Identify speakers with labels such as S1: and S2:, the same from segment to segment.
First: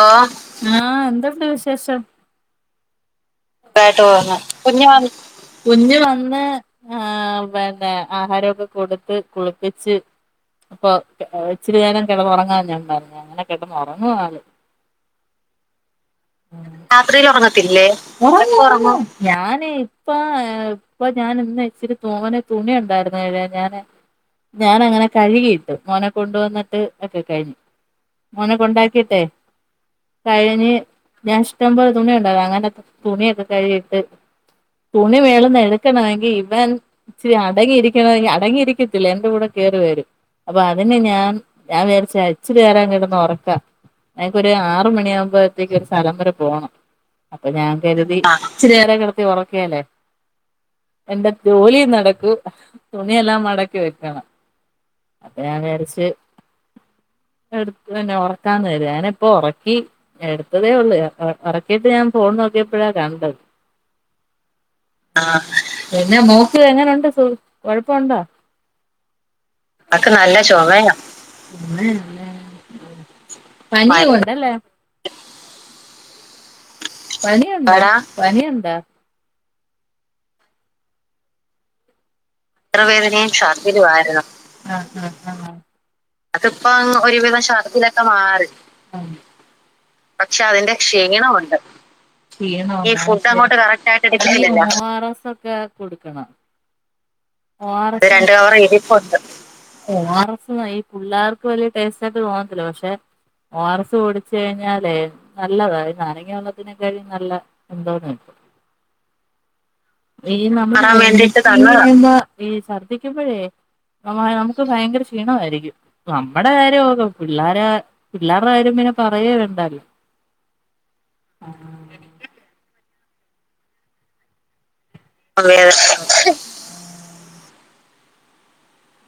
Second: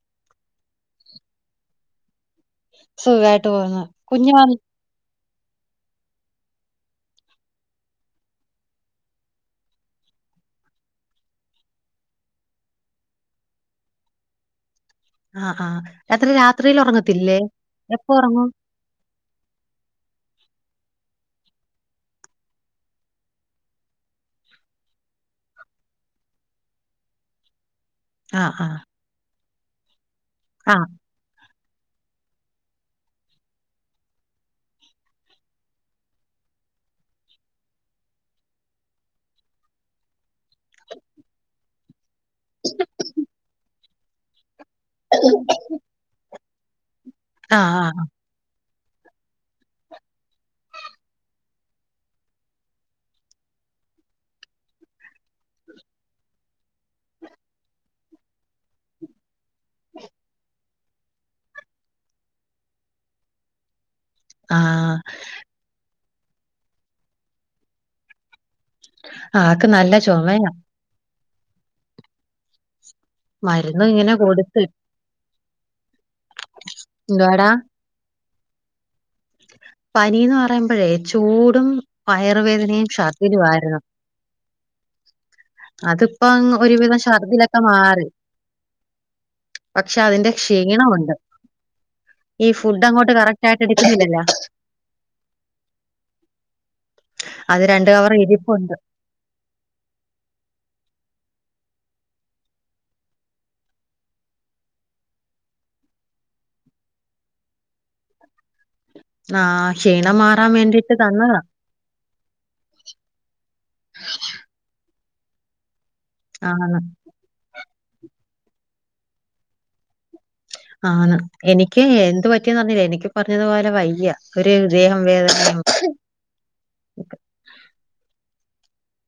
S1: ആ എന്ത്ണ്ട് വിശേഷം
S2: സുഖായിട്ട് പോകുന്നു.
S1: ബട്ടോ
S2: കുഞ്ഞ്
S1: വന്നോ
S2: വന്ന്
S1: കുഞ്ഞ് കുഞ്ഞ് വന്ന് ആ പിന്നെ ആഹാരൊക്കെ കൊടുത്ത് കുളിപ്പിച്ച് പ്പൊ ഇച്ചിരി നേരം കിടന്നുറങ്ങാൻ ഞാൻ അങ്ങനെ കിടന്നുറങ്ങുവ ആ
S2: ആ ആ അത്ര രാത്രിൽ ഉറങ്ങത്തില്ലേ എപ്പ
S1: [unintelligible] ഞാന് ഇപ്പ ഞാൻ ഇന്ന് ഇച്ചിരി തോനെ തുണി ഉണ്ടായിരുന്ന കഴുവാൻ ഞാന് ഞാൻ അങ്ങനെ കഴുകിയിട്ട് മോനെ കൊണ്ടുവന്നിട്ട് ഒക്കെ കഴിഞ്ഞു
S2: ആ,
S1: മോനെ
S2: ആ.
S1: കൊണ്ടാക്കിട്ടെ കഴിഞ്ഞ്
S2: ആ,
S1: ഞാൻ ഇഷ്ടം പോലെ തുണി ഉണ്ടയ്ന് അങ്ങനെ തുണിയൊക്കെ കഴിട്ട് തുണി വേളന്ന് എടുക്കണങ്കിൽ ഇവൻ ഇച്ചിരി അടങ്ങിയിരിക്കണെ അടങ്ങിയിരിക്കത്തില്ല എന്റെ കൂടെ കേറി വരും അപ്പൊ അതിന് ഞാൻ ഞൻ വിചാ ച്ചിരി നേരം കിടന്ന് ഉറക്കാം എനക്കൊരു ആറ് മണിയാകുമ്പോഴത്തേക്കും ഒരു സ്ഥലം വരെ പോണം അപ്പൊ
S2: ആ,
S1: ഞാൻ
S2: ആ,
S1: കരുതി ച്ചിരി നേരം കിടത്തി ഉറക്കേലേ എന്റെ ജോലി നടക്കു തുണിയെല്ലാം മടക്കി വെക്കണം അപ്പ ഞാൻ വിരച്ച് എടുത്ത് പിന്നെ ഉറക്കാന്ന് വര ഞാന ഇപ്പ ഉറ ക്കി എടുത്തതേ ഉള്ളൂ ഉറക്കിയിട്ട് ഞാൻ ഫോൺ നോക്കിയപ്പോഴാ കണ്ടണ്ട
S2: ആഹ്
S1: പിന്നെ മോക്ക് എങ്ങനുണ്ട് കൊഴപ്പോണ്ട
S2: ആൾക്ക്
S1: ആക്ക് നല്ല
S2: ചുമയാ.
S1: ചൊമയാ
S2: മരുന്ന് ഇങ്ങനെ
S1: പനിയൊണ്ടല്ലേ
S2: കൊടുത്ത്. എന്തുവാടാ?
S1: പനിയൊണ്ട പനിയൊണ്ടാ
S2: പനീന്ന് പറയുമ്പോഴേ ചൂടും വയുറുവേദനയും
S1: വയറുവേദനയും
S2: ശർദിലുമായിരുന്നു
S1: ഛർദിലും ആയിരുന്നു ആഹ് ആഹ് ആഹ്
S2: അത് ഇപ്പം
S1: അതിപ്പോ
S2: ഒരുവിധം
S1: അങ്ങ്
S2: ശർദിലൊക്കെ
S1: ഛർദിലൊക്കെ
S2: മാറി
S1: ആഹ് പക്ഷെ അതിന്റെ ക്ഷീണമുണ്ട് ഫുഡ് അങ്ങോട്ട് കറക്റ്റ് ആയിട്ട് കഴിക്കുന്നില്ല ഓ ആർ എസ് ഒക്കെ കൊടുക്കണം
S2: അത്
S1: ഓ ആർ എസ് ഇവിടെ
S2: കവർ
S1: രണ്ട് കവറ് ഇരിപ്പുണ്ട് ഓ ആർ എസ് ഈ പുള്ളാർക്ക് വലിയ ടേസ്റ്റ് ആയിട്ട് തോന്നത്തില്ല പക്ഷെ ഓ ആർ എസ് കുടിച്ച് കഴിഞ്ഞാലേ നല്ലതാ ഈ നാരങ്ങ വെള്ളത്തിനെ കായിം നല്ല എന്തോന്ന
S2: [unintelligible] ക്ഷീണം
S1: ഈ
S2: മാറാൻ
S1: [unintelligible]
S2: വേണ്ടിയിട്ട് തന്നതാ.
S1: ഈ ശർദിക്കുമ്പോഴേ നമുക്ക് ഭയങ്കര ക്ഷീണമായിരിക്കും നമ്മുടെ
S2: ആന്ന്.
S1: കാര്യം [unintelligible] പിള്ളേര പിള്ളേരുടെ കാര്യം പിന്നെ പറയേ വേണ്ടല്ലോ
S2: ആണ് എനിക്ക് എന്ത് പറ്റിയന്ന് അറഞ്ഞില്ല എനിക്ക് ഇ പറഞ്ഞതുപോലെ വയ്യ ഒരു ദേഹം വേദന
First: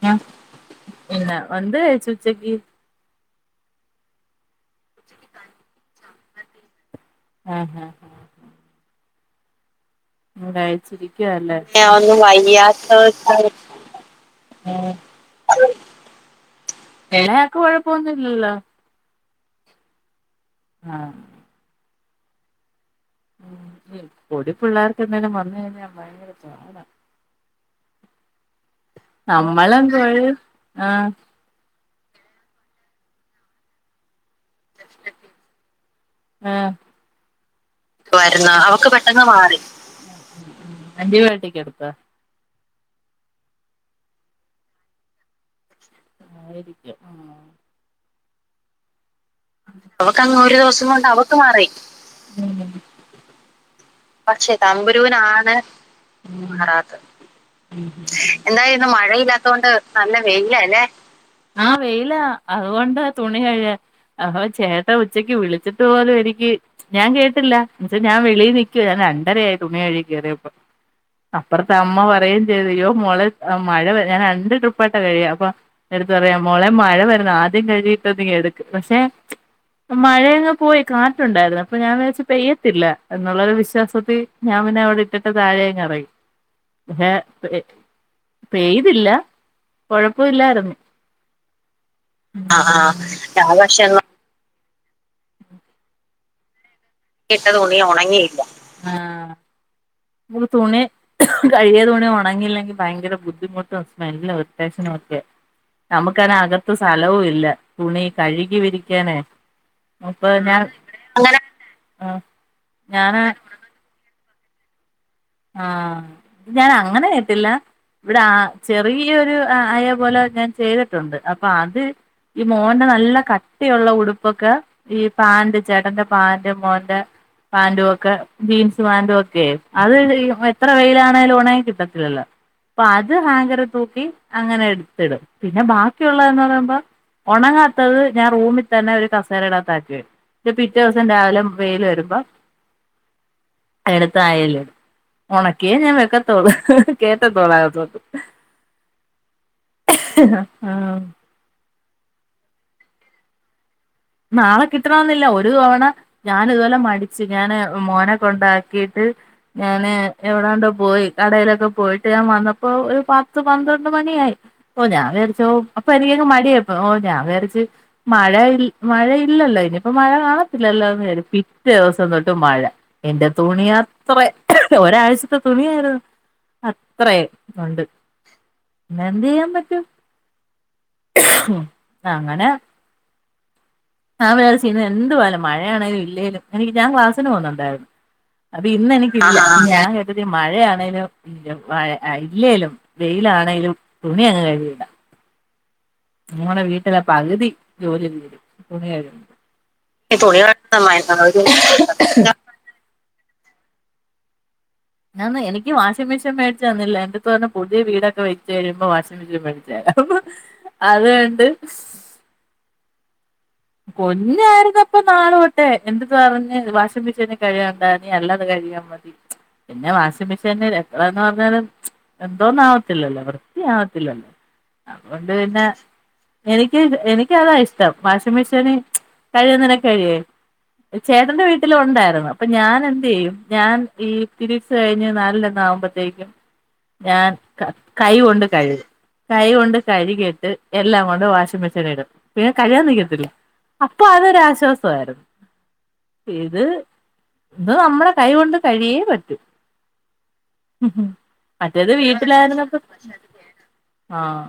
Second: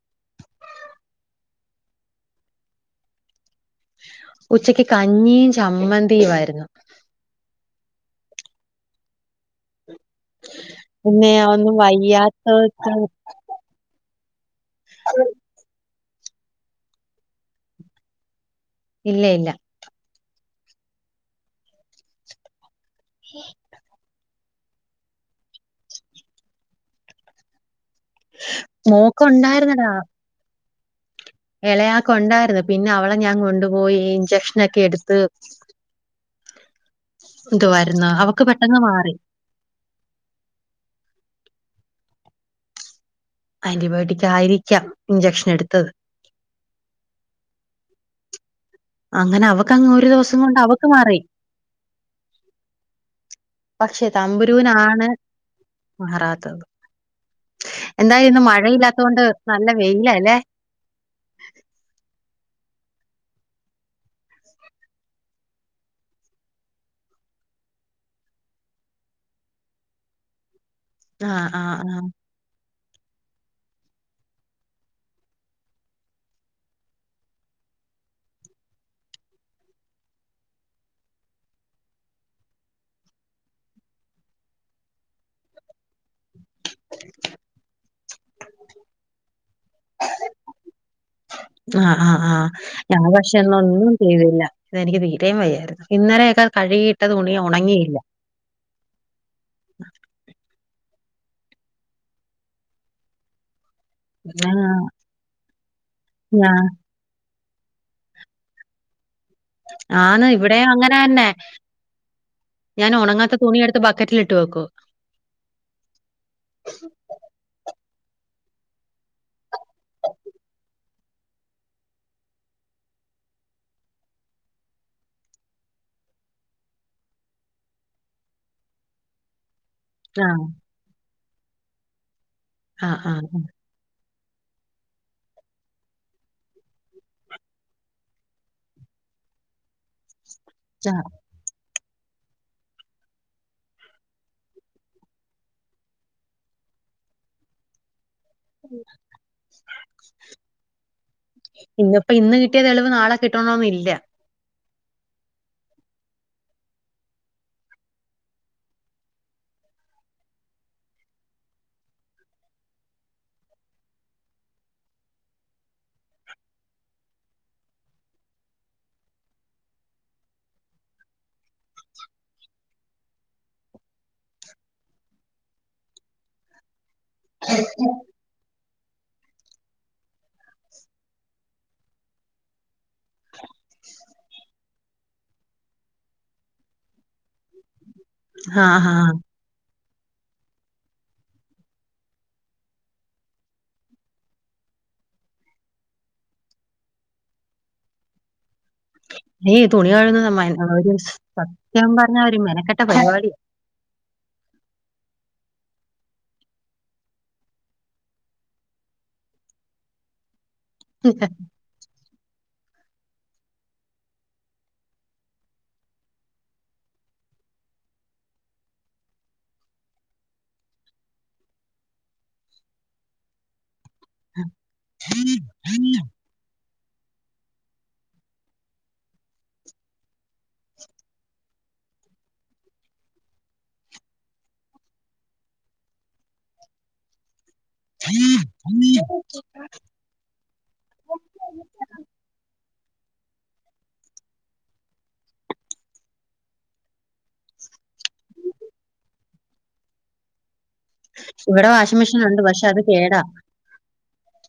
S1: ആ പിന്ന എന്ത്‌ കഴിച്ച് ഉച്ചക്ക്
S2: ഉച്ചക്ക് കഞ്ഞിയും ചമ്മന്തിയുമായിരുന്നു
S1: ആഹ് അഹ് [unintelligible]
S2: പിന്നെ
S1: കഴിച്ചിരിക്കുവാ അല്ലേ
S2: ഒന്നും
S1: ഇന്ന്
S2: വയ്യാത്തോർക്ക്
S1: വയ്യാത്തത് കൊണ്ട് [unintelligible] ഉം ഇളെയാക്ക് കുഴപ്പൊന്നില്ലല്ലോ
S2: ഇല്ല ഇല്ല
S1: ആഹ്
S2: ഹ
S1: പൊടി പിള്ളേർക്കെന്തേലും വന്ന് കഴിഞ്ഞാൽ ഭയങ്കര [unintelligible] നമ്മളും
S2: മോക്കുണ്ടായിരുന്നെടാ.
S1: കൊഴയും ആഹ്
S2: ഇളയാക്ക് ഉണ്ടായിരുന്നു പിന്നെ അവളെ ഞാൻ കൊണ്ടുപോയി ഇഞ്ചക്ഷനൊക്കെ എടുത്ത്
S1: ആഹ് വരുന്ന അവക്ക് പെട്ടെന്ന് മാറി ആന്റി ബയോട്ടിക് എടു ത്ത.
S2: ആന്റിബയോട്ടിക് ആയിരിക്കാം ഇഞ്ചെക്ഷൻ എടുത്തത്
S1: ആയിരിക്കാം ആഹ് അവക്കങ്ങ് ഒരു ദിവസം കൊണ്ട് അവക്ക് മാറി പക്ഷെ തമ്പുരൂനാണ് മാറാത്തത് ഉം
S2: എന്തായാലും ഇന്ന്
S1: എന്തായിന്ന്
S2: മഴയില്ലാത്തോണ്ട്
S1: മഴയില്ലാത്ത കൊണ്ട് നല്ല
S2: വെയിലാല്ലേ?
S1: വെയില അല്ലേ ആഹ് വെയിലാ അതുകൊണ്ടാ തുണി കഴിയ അപ്പൊ ചേട്ട ഉച്ചക്ക് വിളിച്ചിട്ട് പോലും എനിക്ക് ഞാൻ കേട്ടില്ല എന്ന് വെച്ച ഞാൻ വെളിയിനി ക്കുവാ ഞാൻ രണ്ടരയായി തുണി കഴുഴകി കയറിയപ്പൊ
S2: ആഹ്
S1: അപ്പുറത്തെ
S2: ആഹ്
S1: അമ്മ
S2: ആഹ്.
S1: പറയുകയും ചെയ്ത് യ്യോ മോളെ മഴ വര് ഞാൻ രണ്ട് ട്രിപ്പായിട്ടാ കഴുകിയ അപ്പൊ എന്റടുത്ത് പറയാ മോളെ മഴ വരുന്ന് ആദ്യം കഴി കിട്ടത് നീ എടുക്ക് പക്ഷേ മഴയങ് പോയി കാറ്റുണ്ടായിരുന്നു അപ്പൊ ഞാൻ വിചാരിച്ച് പെയ്യത്തില്ല എന്നുള്ളൊരു വിശ്വാസത്തി ഞാൻ പിന്നെ അവിടെ ഇട്ടിട്ട് താഴെയങ്ങ് ഇറങ്ങി പെയ്തില്ല കൊഴപ്പവില്ലായിരുന്നു
S2: ആഹ് ആഹ് ആഹ് ഞങ്ങള് പക്ഷേ
S1: ഞാൻ
S2: ഇന്ന്
S1: പക്ഷെ
S2: ഒന്നും ചെയ്തില്ല. ഇന്നെനിക്ക് തീരേം വയ്യാര്ന്നു ഇന്നലെയൊക്കെ കഴ്‌കി
S1: കിട്ട തുണി ഒണങ്ങില്ല ആഹ് നമക്ക് തുണി കഴ്‌കിയ തുണി ഒ ണങ്ങില്ലെങ്കി ഭയങ്കര ബുദ്ധിമു സ്മെല്ലും,
S2: ആഹ്
S1: ഇറിറ്റേഷനും ഒക്കെയാ നമുക്കാണെ
S2: ആഹ്
S1: അകത്ത് സലോം ഇല്ല തുണി കഴ്‌കി വിരിക്കാനെ
S2: ആന്ന് ഇവ്ടെ അങ്ങനെ അന്നെ
S1: ആഹ്
S2: ഞാൻ
S1: ഞാനാ
S2: ഒണങ്ങാത്ത തുണിയെടുത്ത് ബക്കറ്റിൽ ഇട്ട് വെക്കും
S1: ആഹ് ഞാൻ അങ്ങനെ കേട്ടില്ല ഇവ്ടാ ആ ചെറിയൊരു അയ പോലെ ഞാൻ ചെയ്തിട്ടൊണ്ട് അപ്പൊ അദ് ഈ മോന്റെ നല്ല കട്ടിയൊള്ള ഉടുപ്പൊക്കെ ഈ പാന്റ് ചേട്ടന്റെ പാന്റ് മോന്റെ പാന്റും ഒക്കെ ജീൻസ് പാന്റും ഒക്കെയെ അദ്
S2: ആഹ്
S1: എത്ര വെയിലാണെലും ഒണങ്ങി കിട്ടത്തില്ലല്ലോ അപ്പൊ
S2: ആഹ്
S1: അത്
S2: ആഹ്
S1: ഹാങ്കറിതൂക്കി അങ്ങനെ എട്ത്തിടും പിന്നെ ബാക്കിയൊള്ളെന്ന് പറയുമ്പോ ഒണങ്ങാത്തത് ഞാൻ റൂമി തന്നെ ഒരു കസേരടെകത്താക്കി വെക്കും ട്ട് പിറ്റേ
S2: ആഹ്
S1: ദിവസം രാവിലെ വെയില് വരുമ്പം എടുത്ത് ആയെലിടും. ഒണക്കിയേ ഞാൻ വെക്കത്തോള്ള് കേറ്റത്തോള്ള് അകത്തോട്ട് ആഹ്
S2: ഇന്ന്പ്പ ഇന്ന് കിട്ടിയ തെളിവ് നളെ കിട്ടണണോന്ന് ഇല്ല.
S1: നാളെ കിട്ടണം എന്നില്ല ഒര് തവണ ഞാന് ഇത്പോലെ മടിച്ച് ഞാന് മോനെ കൊണ്ടാക്കിട്ട് ഞാന് എവിടാണ്ടോ പോയി കടലൊക്കെ പോയിട്ട് ഞാൻ വന്നപ്പോ ഒര് പത്ത് പന്ത്രണ്ട് മണിയായി ഓ ഞാൻ വിചാരിച്ചോ അപ്പ എനിക്കങ്ങ് മടിയപ്പ ഓ ഞാൻ വിചാരിച്ച് മഴഇ മഴ ഇല്ലല്ലോ ഇനിയിപ്പ മഴ കാണത്തില്ലല്ലോ [unintelligible] പിറ്റേ ദിവസം തൊട്ട് മഴ എന്റെ തുണിയാ അത്രെ ഒരാഴ്ചത്തെ തുണിയാരുന്നു അത്രെ ഒണ്ട് പിന്നെ എന്ത് ചെയ്യാൻ പറ്റും അങ്ങനെ പിന്നെ എന്തുവായാലും ‌ മഴയാണെലും ഇല്ലേലും എനിക്ക് ഞാൻ ക്ലാസിന് പോക്ന്നൊണ്ടാര് അപ്പ
S2: ആഹ്
S1: ഇന്ന്
S2: ആഹ്
S1: എനിക്കില്ല ഞാൻ ക കര്തി മഴയാണെലും മഴ ഇല്ലേലും വെയിലാണെലും തുണി അങ്ങ് കഴ്‌കിയിടാം മോടെ വീട്ടിലെ പകുതി ജോലി തീരും തുണികഴ്ക്മ്പം ‌
S2: ഏയ് തുണി കഴ്ക്‌ന്ന [unintelligible] ഒരു
S1: ഒരു
S2: സത്യം പറഞ്ഞാ ഒര് മെനക്കെട്ട പരിപാടിയാ
S1: ആന്ന് എനിക്ക് വാഷിംങ്ങ് മിഷൻ മേടിച്ച് തന്നില്ല എന്റെടുത്ത് പറഞ്ഞു പുതിയ വീടൊക്കെ വെച്ച് കഴിയുമ്പ വാഷിംങ്ങ് മിഷൻ മേടിച്ച് തരാ അത്കൊണ്ട് കുഞ്ഞാര്ന്നപ്പ നാള്തൊട്ടെ എന്ത്‌ പറഞ്ഞ് വാഷിം മിഷനി കഴ്കണ്ട നീ അല്ലാത കഴ്‌ കഴ്കിയാ ‌ മതി പിന്നെ വാഷിംങ്ങ് മിഷനില് എത്രാന്ന് പറഞ്ഞാലും എന്തോന്ന് ആവത്തില്ലല്ലോ വൃത്തിയാവ ത്തില്ലല്ലോ അത്കൊണ്ട് പിന്നെ എനിക്ക് എനിക്കതാ ഇഷ്ട്ടം വാഷി മഷീന് കഴുകുന [unintelligible] ചേട്ടന്റെ വീട്ടിലും ഒണ്ടാര്ന്നു അപ്പ ഞാന് എന്തെയ്യും ഞാൻ ഈ പിരീഡ്സ് കഴിഞ് നാലിന്റെ അന്ന് ആവ്മ്പത്തേക്കും ഞാൻ കൈ കൊണ്ട് കഴ്‌കും കൈ കൊണ്ട് കഴ്‌കിട്ട് എല്ലാം കൊണ്ട് വാഷിംങ്ങ് മിഷനി ഇടും പിന്നെ കഴ്‌കാൻ നിക്ക ത്തില്ല അപ്പോ അതൊരാശ്വാസവാരുന്നു ഇത് ദ് നമ്മടെ കൈ കൊണ്ട് കഴിയേ പറ്റൂ ഉം
S2: ഇവിടെ
S1: മറ്റേത്
S2: വാഷിംഗ് മെഷീൻ ഉണ്ട് പക്ഷെ അത്
S1: വീട്ടിലാരുന്നപ്പം
S2: കേടാ.
S1: ആഹ്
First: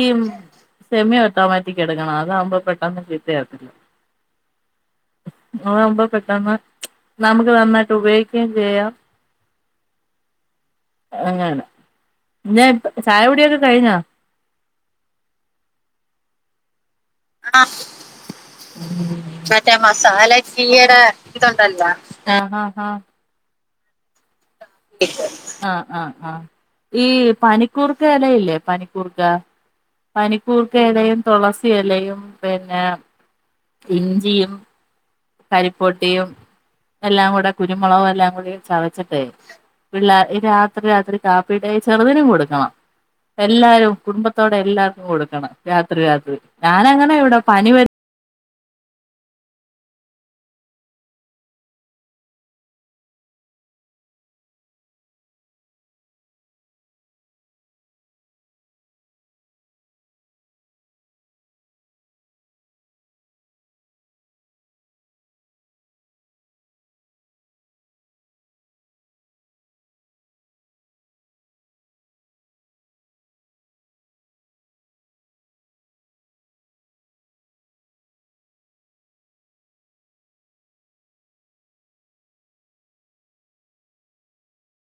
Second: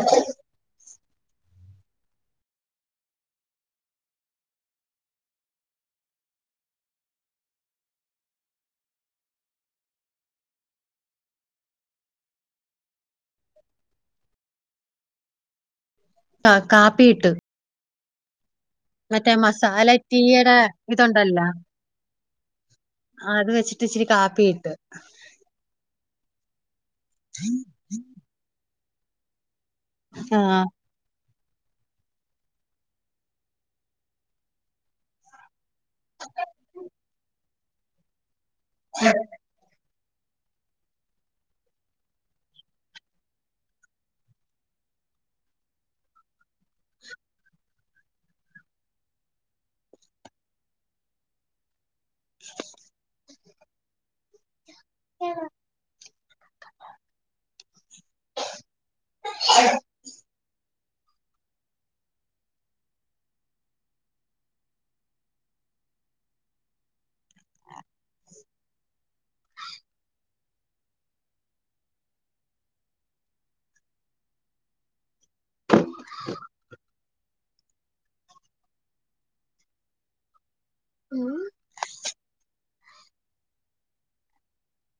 S1: ഈ സെമി ഒട്ടോമാറ്റിക്ക് എട്ക്കണം അതാവ്മ്പോ പെ ട്ടെന്ന് ചീത്തയാവത്തില്ല അതാവുമ്പ പെട്ടെന്ന് നമക്ക് നന്നായിട്ട് ഉപയോഗിക്കേം ചെയ്യാം അങ്ങനാണ് ന്നെ ചായകുടിയൊക്കെ കഴിഞ്ഞോ?
S2: ആ കാപ്പിയിട്ട്
S1: ആഹ് മറ്റേ മസാല ടീയ്ടെ ഇതൊണ്ടല്ല ഹ ഹ ഹ
S2: ആ അത് വെച്ചിട്ടിച്ചിരി കാപ്പി
S1: ആ ആഹ് ആഹ് ഈ പനിക്കൂർക്കയെലയില്ലേ പനി ക്കൂർക്ക പനിക്കൂർക്ക
S2: ആഹ്
S1: എലയും തുളസി എലയും പിന്നെ ഇഞ്ചിയും കരിപ്പൊട്ടിയും എല്ലാം കൂടെ കുരുമുളകും എല്ലാം കൂടി ചവച്ചിട്ടേ പിള്ളേ ഈ രാത്രി രാത്രി കാപ്പിടേ ചെറുതിനും കൊടുക്കണം എല്ലാരും കുടുംബത്തോടെ എല്ലാർക്കും കൊടുക്കണം. രാത്രി രാത്രി ഞാനങ്ങനെ ഇവിടെ പനി വര്
S2: [unintelligible] ഉം